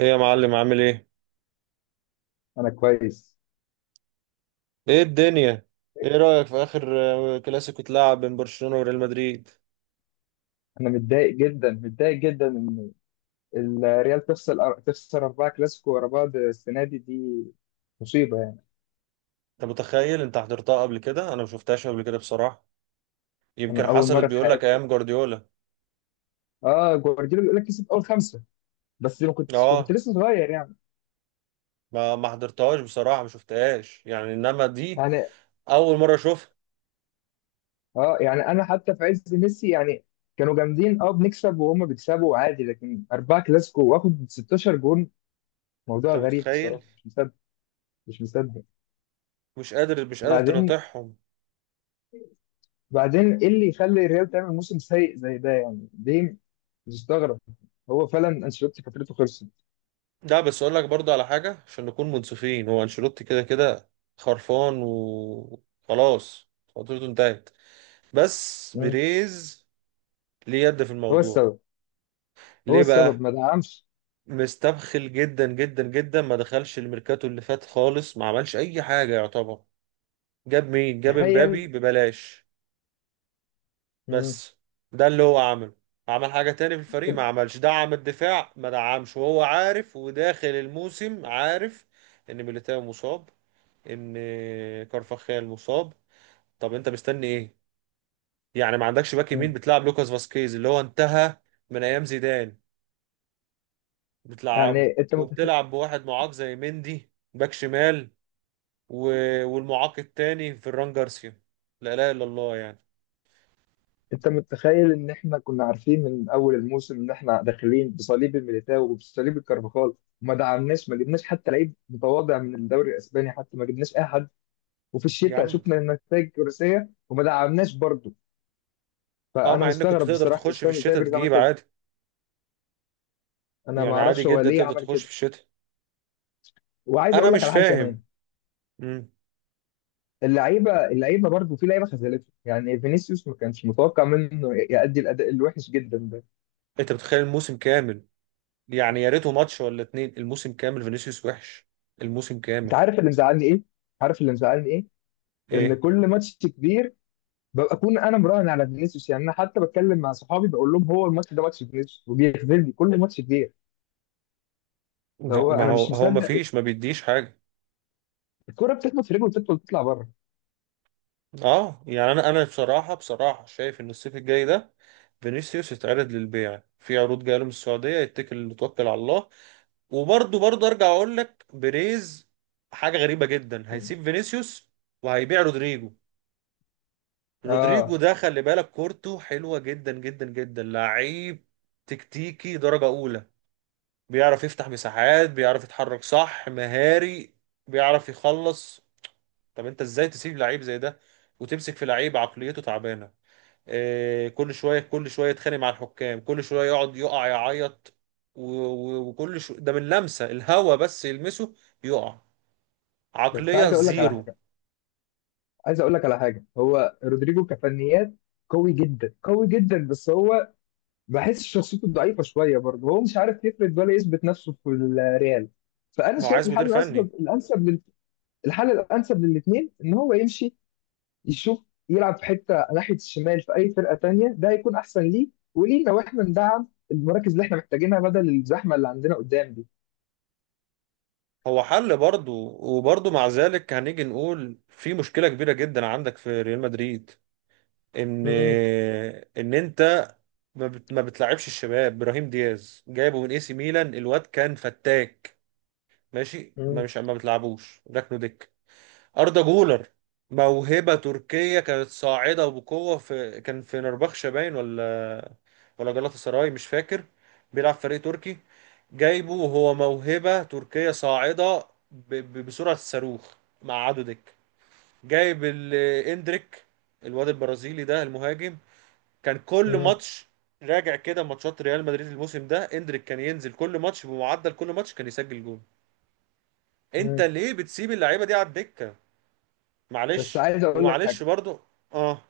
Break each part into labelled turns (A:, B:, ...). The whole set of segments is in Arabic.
A: ايه يا معلم، عامل ايه؟
B: انا كويس.
A: ايه الدنيا؟ ايه رأيك في اخر كلاسيكو اتلعب بين برشلونة وريال مدريد؟
B: انا متضايق جدا، متضايق جدا ان الريال تخسر اربعه كلاسيكو ورا بعض السنه دي، مصيبه يعني.
A: انت متخيل؟ انت حضرتها قبل كده؟ انا ما شفتهاش قبل كده بصراحة. يمكن
B: انا اول
A: حصلت،
B: مره في
A: بيقول لك
B: حياتي.
A: ايام جوارديولا.
B: اه، جوارديولا بيقول لك كسب اول خمسه، بس ما كنت
A: اه،
B: لسه صغير يعني.
A: ما حضرتهاش بصراحة، ما شفتهاش يعني، انما دي
B: يعني
A: اول مرة اشوفها.
B: اه يعني انا حتى في عز ميسي يعني كانوا جامدين، بنكسب وهم بيكسبوا عادي، لكن اربعه كلاسيكو واخد 16 جون. موضوع
A: انت
B: غريب
A: متخيل؟
B: بصراحه، مش مصدق، مش مصدق.
A: مش قادر، مش قادر
B: بعدين
A: تناطحهم.
B: بعدين ايه اللي يخلي الريال تعمل موسم سيء زي ده؟ يعني ليه؟ مستغرب. هو فعلا انشيلوتي فترته خلصت.
A: لا، بس اقول لك برضه على حاجة عشان نكون منصفين، هو انشيلوتي كده كده خرفان وخلاص، فترته انتهت. بس
B: مم.
A: بيريز ليه يد في
B: هو
A: الموضوع؟
B: السبب، هو
A: ليه
B: السبب
A: بقى؟
B: ما دعمش.
A: مستبخل جدا جدا جدا، ما دخلش الميركاتو اللي فات خالص، ما عملش اي حاجه يعتبر. جاب مين؟ جاب
B: تخيل.
A: مبابي ببلاش،
B: مم.
A: بس ده اللي هو عمله. عمل حاجه تاني في الفريق، ما عملش دعم الدفاع، ما دعمش وهو عارف، وداخل الموسم عارف ان ميليتاو مصاب، ان كارفاخال مصاب. طب انت مستني ايه؟ يعني ما عندكش باك يمين،
B: مم.
A: بتلعب لوكاس فاسكيز اللي هو انتهى من ايام زيدان، بتلعبه.
B: يعني
A: وبتلعب بواحد معاق زي مندي باك شمال، و... والمعاق التاني فران جارسيا. لا لا الا الله يعني.
B: انت متخيل ان احنا كنا عارفين من اول الموسم ان احنا داخلين بصليب الميليتاو وبصليب الكارفاخال، وما دعمناش، ما جبناش حتى لعيب متواضع من الدوري الاسباني، حتى ما جبناش اي حد. وفي
A: يا
B: الشتاء
A: عم دي.
B: شفنا النتائج الكرسيه وما دعمناش برضه.
A: اه،
B: فانا
A: مع انك كنت
B: مستغرب
A: تقدر
B: بصراحه، مش
A: تخش في
B: فاهم ازاي
A: الشتاء
B: بيريز عمل
A: تجيب
B: كده.
A: عادي.
B: انا ما
A: يعني عادي
B: اعرفش هو
A: جدا
B: ليه
A: تقدر
B: عمل
A: تخش
B: كده.
A: في الشتاء.
B: وعايز
A: انا
B: اقول لك
A: مش
B: على حاجه كمان.
A: فاهم. مم.
B: اللعيبه برضه، في لعيبه خذلته يعني، فينيسيوس ما كانش متوقع منه يأدي الاداء الوحش جدا ده.
A: انت بتخيل الموسم كامل؟ يعني يا ريته ماتش ولا اتنين، الموسم كامل فينيسيوس وحش. الموسم
B: انت
A: كامل.
B: عارف اللي مزعلني ايه؟ عارف اللي مزعلني ايه؟ ان
A: ايه.
B: كل ماتش كبير ببقى اكون انا مراهن على فينيسيوس، يعني انا حتى بتكلم مع صحابي بقول لهم هو الماتش ده ماتش فينيسيوس، وبيخذلني كل ماتش كبير.
A: لا،
B: هو
A: ما
B: انا
A: هو
B: مش
A: هو ما
B: مصدق.
A: فيش، ما بيديش حاجة.
B: الكره بتخبط في رجله وتدخل تطلع بره.
A: اه يعني انا بصراحه بصراحه شايف ان الصيف الجاي ده فينيسيوس يتعرض للبيع في عروض جايه له من السعوديه، يتكل، توكل على الله. وبرضه برضه ارجع اقول لك، بيريز حاجه غريبه جدا، هيسيب فينيسيوس وهيبيع رودريجو. رودريجو
B: اه.
A: ده خلي بالك كورته حلوه جدا جدا جدا، لعيب تكتيكي درجه اولى، بيعرف يفتح مساحات، بيعرف يتحرك صح، مهاري، بيعرف يخلص. طب انت ازاي تسيب لعيب زي ده وتمسك في لعيب عقليته تعبانه؟ كل شويه كل شويه يتخانق مع الحكام، كل شويه يقعد يقع يعيط، و- و- وكل شو ده، من لمسه الهوا بس يلمسه يقع.
B: بس
A: عقليه
B: عايز اقول لك على
A: زيرو.
B: حاجه، عايز اقول لك على حاجه، هو رودريجو كفنيات قوي جدا، قوي جدا، بس هو بحس شخصيته ضعيفه شويه برضه، هو مش عارف يفرد ولا يثبت نفسه في الريال. فانا
A: ما هو
B: شايف
A: عايز مدير فني.
B: الحل الانسب للاثنين ان هو يمشي، يشوف يلعب في حته ناحيه الشمال في اي فرقه تانية، ده هيكون احسن ليه ولينا، واحنا ندعم المراكز اللي احنا محتاجينها بدل الزحمه اللي عندنا قدام دي.
A: هو حل برضه، وبرضه مع ذلك هنيجي نقول في مشكله كبيره جدا عندك في ريال مدريد، ان
B: مم.
A: ان انت ما بتلعبش الشباب. ابراهيم دياز جايبه من اي سي ميلان، الواد كان فتاك، ماشي،
B: مم.
A: ما بتلعبوش، ركنه دكه. أردا جولر موهبة تركية كانت صاعدة بقوة، في، كان في نربخشة باين، ولا ولا جلاطة سراي مش فاكر، بيلعب في فريق تركي. جايبه وهو موهبة تركية صاعدة بسرعة الصاروخ، مع عدو دك. جايب اندريك، الواد البرازيلي ده المهاجم، كان كل
B: مم.
A: ماتش. راجع كده ماتشات ريال مدريد الموسم ده، اندريك كان ينزل كل ماتش، بمعدل كل ماتش كان يسجل جول. انت
B: مم.
A: ليه بتسيب اللعيبة دي على الدكة؟
B: بس
A: معلش،
B: عايز اقول لك حاجه.
A: ومعلش برضو. اه،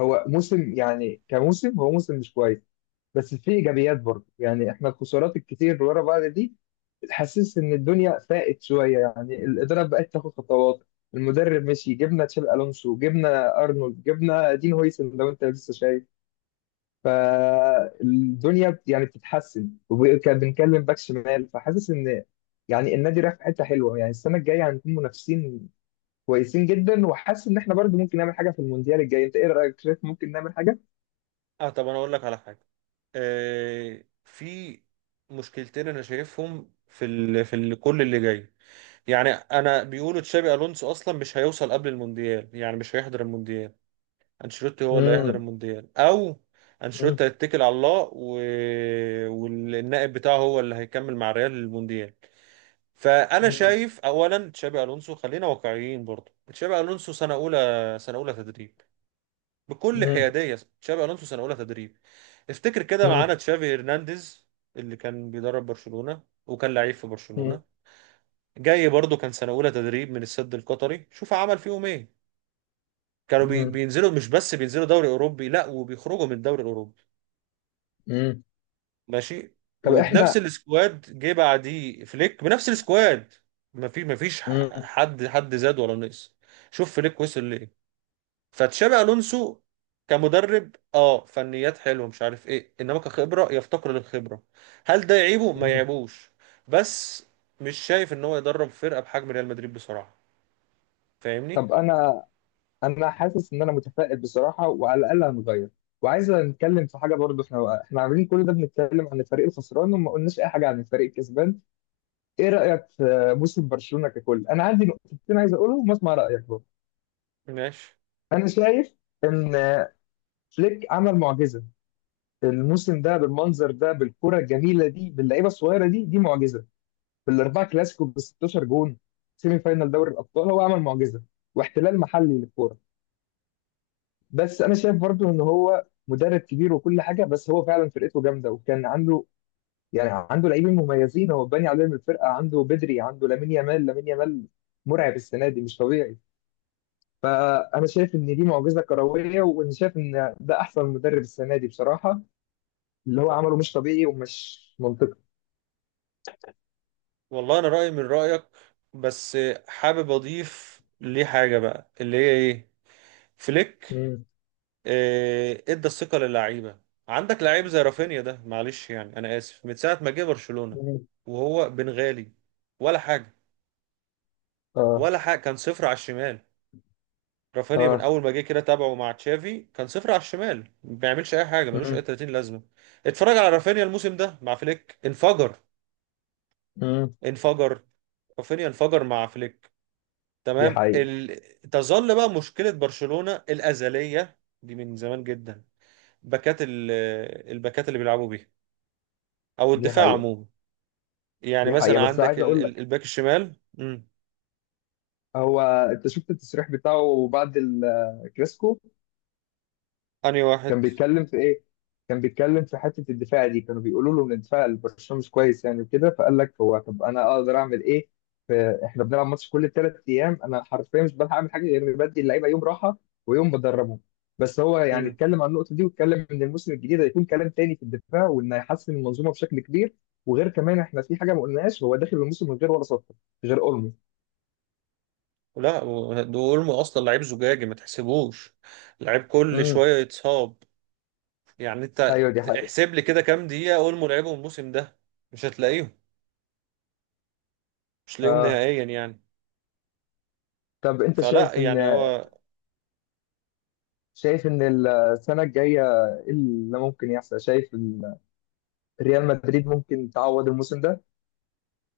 B: هو موسم، يعني كموسم، هو موسم مش كويس، بس في ايجابيات برضه، يعني احنا الخسارات الكتير اللي ورا بعض دي تحسس ان الدنيا فاقت شويه، يعني الاداره بقت تاخد خطوات، المدرب مشي، جبنا تشابي الونسو، جبنا ارنولد، جبنا دين هويسن، لو انت لسه شايف. فالدنيا يعني بتتحسن، وكان بنتكلم باك شمال، فحاسس ان يعني النادي رايح في حته حلوه، يعني السنه الجايه هنكون منافسين كويسين جدا، وحاسس ان احنا برضه ممكن نعمل حاجه في المونديال الجاي. انت ايه رايك؟ شايف ممكن نعمل حاجه؟
A: اه طب انا اقول لك على حاجه. في مشكلتين انا شايفهم في كل اللي جاي. يعني انا بيقولوا تشابي الونسو اصلا مش هيوصل قبل المونديال، يعني مش هيحضر المونديال. انشيلوتي هو اللي هيحضر
B: امم.
A: المونديال، او انشيلوتي هيتكل على الله والنائب بتاعه هو اللي هيكمل مع ريال المونديال. فانا شايف اولا تشابي الونسو، خلينا واقعيين برضه، تشابي الونسو سنه اولى، سنه اولى تدريب. بكل حياديه تشابي الونسو سنه اولى تدريب. افتكر كده معانا
B: امم.
A: تشافي هرنانديز اللي كان بيدرب برشلونه وكان لعيب في
B: مم.
A: برشلونه، جاي برضه كان سنه اولى تدريب من السد القطري، شوف عمل فيهم ايه. كانوا
B: مم.
A: بينزلوا، مش بس بينزلوا دوري اوروبي، لا وبيخرجوا من الدوري الاوروبي.
B: مم.
A: ماشي.
B: طب
A: وبنفس
B: احنا.
A: السكواد جه بعديه فليك بنفس السكواد، ما فيش
B: مم.
A: حد زاد ولا نقص. شوف فليك وصل ليه. فتشابي الونسو كمدرب، اه فنيات حلوه مش عارف ايه، انما كخبره يفتقر للخبره. هل ده يعيبه؟ ما
B: مم.
A: يعيبوش. بس مش شايف ان هو يدرب فرقه بحجم ريال مدريد بصراحه. فاهمني؟
B: طب انا حاسس ان انا متفائل بصراحه، وعلى الاقل هنغير. وعايز نتكلم في حاجه برضه، احنا عاملين كل ده، بنتكلم عن الفريق الخسران وما قلناش اي حاجه عن الفريق الكسبان. ايه رايك في موسم برشلونه ككل؟ انا عندي نقطتين عايز اقولهم واسمع رايك برضه.
A: ماشي.
B: انا شايف ان فليك عمل معجزه، الموسم ده بالمنظر ده بالكره الجميله دي باللعيبه الصغيره دي، دي معجزه. بالاربعه كلاسيكو ب 16 جون، سيمي فاينال دوري الابطال، هو عمل معجزه، واحتلال محلي للكوره. بس انا شايف برضو ان هو مدرب كبير وكل حاجه، بس هو فعلا فرقته جامده، وكان عنده يعني عنده لاعبين مميزين، هو باني عليهم الفرقه، عنده بدري، عنده لامين يامال، لامين يامال مرعب السنه دي، مش طبيعي. فانا شايف ان دي معجزه كرويه، وانا شايف ان ده احسن مدرب السنه دي بصراحه، اللي هو عمله مش طبيعي ومش منطقي.
A: والله انا رايي من رايك، بس حابب اضيف ليه حاجه بقى اللي هي ايه. فليك
B: مم.
A: ادى الثقه للعيبه. عندك لعيب زي رافينيا ده، معلش يعني انا اسف، من ساعه ما جه برشلونه
B: مم.
A: وهو بنغالي، ولا حاجه،
B: اه.
A: ولا حاجه، كان صفر على الشمال. رافينيا من
B: اه.
A: اول ما جه كده تابعه مع تشافي كان صفر على الشمال، ما بيعملش اي حاجه، ملوش اي
B: مم.
A: 30 لازمه. اتفرج على رافينيا الموسم ده مع فليك، انفجر،
B: مم.
A: انفجر. رافينيا انفجر مع فليك.
B: دي
A: تمام.
B: حقيقه.
A: تظل بقى مشكله برشلونه الازليه، دي من زمان جدا، باكات الباكات اللي بيلعبوا بيها، او
B: دي
A: الدفاع
B: حقيقه.
A: عموما. يعني
B: دي حقيقة.
A: مثلا
B: بس
A: عندك
B: عايز اقول لك،
A: الباك الشمال. امم.
B: هو انت شفت التصريح بتاعه بعد الكلاسيكو؟
A: انهي
B: كان
A: واحد؟
B: بيتكلم في ايه؟ كان بيتكلم في حتة الدفاع دي، كانوا بيقولوا له ان دفاع برشلونة مش كويس يعني، وكده فقال لك هو طب انا اقدر اعمل ايه؟ ف- احنا بنلعب ماتش كل 3 ايام، انا حرفيا مش بلحق اعمل حاجة غير اني بدي اللعيبة يوم راحة ويوم بدربهم. بس هو يعني اتكلم عن النقطة دي، واتكلم ان الموسم الجديد هيكون كلام تاني في الدفاع، وان هيحسن المنظومة بشكل كبير. وغير كمان احنا في حاجة ما قلناهاش، هو داخل الموسم من غير ولا صفقة غير اولمو.
A: لا دول اصلا لعيب زجاجي، ما تحسبوش، لعيب كل
B: امم.
A: شويه يتصاب. يعني انت
B: ايوه، دي حقيقة.
A: احسب لي كده كام دقيقه اولمو لعبهم الموسم ده، مش هتلاقيهم، مش هتلاقيهم
B: آه،
A: نهائيا يعني.
B: طب انت
A: فلا
B: شايف ان
A: يعني هو.
B: شايف ان السنه الجايه ايه اللي ممكن يحصل، شايف ريال مدريد ممكن تعوض الموسم ده؟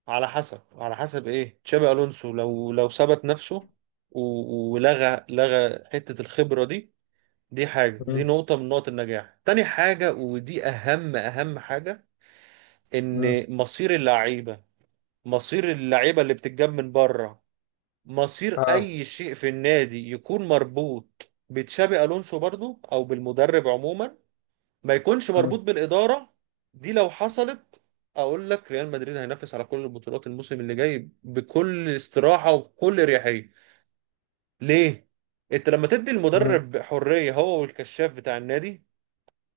A: على حسب، على حسب ايه تشابي الونسو. لو ثبت نفسه ولغى حته الخبره دي، دي حاجه، دي
B: مم.
A: نقطه من نقط النجاح. تاني حاجه، ودي اهم اهم حاجه،
B: مم.
A: ان مصير اللعيبه، مصير اللعيبه اللي بتتجاب من بره، مصير
B: اه.
A: اي شيء في النادي يكون مربوط بتشابي الونسو برضو، او بالمدرب عموما، ما يكونش مربوط
B: مم.
A: بالاداره. دي لو حصلت اقول لك ريال مدريد هينافس على كل البطولات الموسم اللي جاي بكل استراحه وبكل اريحيه. ليه؟ انت لما تدي
B: مم.
A: المدرب حريه، هو والكشاف بتاع النادي،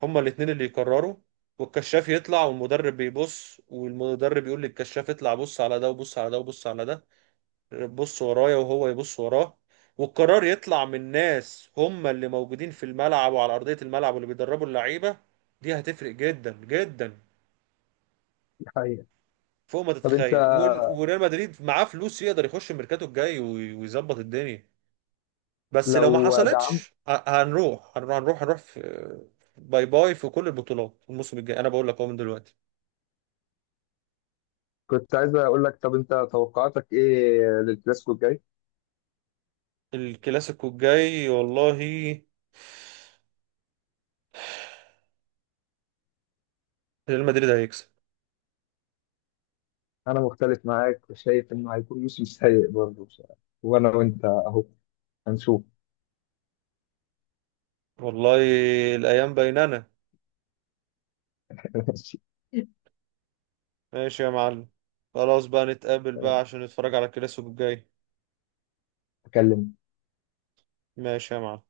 A: هما الاتنين اللي يقرروا. والكشاف يطلع، والمدرب بيبص، والمدرب يقول للكشاف اطلع بص على ده، وبص على ده، وبص على ده، بص ورايا وهو يبص وراه. والقرار يطلع من ناس هم اللي موجودين في الملعب وعلى أرضية الملعب واللي بيدربوا اللعيبة. دي هتفرق جدا جدا
B: دي حقيقة.
A: فوق ما
B: طب انت،
A: تتخيل. وريال مدريد معاه فلوس، يقدر يخش الميركاتو الجاي ويظبط الدنيا. بس لو ما
B: لو دعمت،
A: حصلتش، هنروح في باي باي في كل البطولات الموسم الجاي. انا بقول لك اهو من دلوقتي.
B: كنت عايز اقول لك طب انت توقعاتك ايه للكلاسيكو الجاي؟
A: الكلاسيكو الجاي، والله ريال مدريد هيكسب.
B: انا مختلف معاك، وشايف انه هيكون موسم سيء برضه بصراحة. وانا وانت اهو، هنشوف.
A: والله الايام بيننا.
B: ماشي.
A: ماشي يا معلم. خلاص بقى، نتقابل بقى عشان نتفرج على الكلاسيكو الجاي.
B: اكلمك.
A: ماشي يا معلم.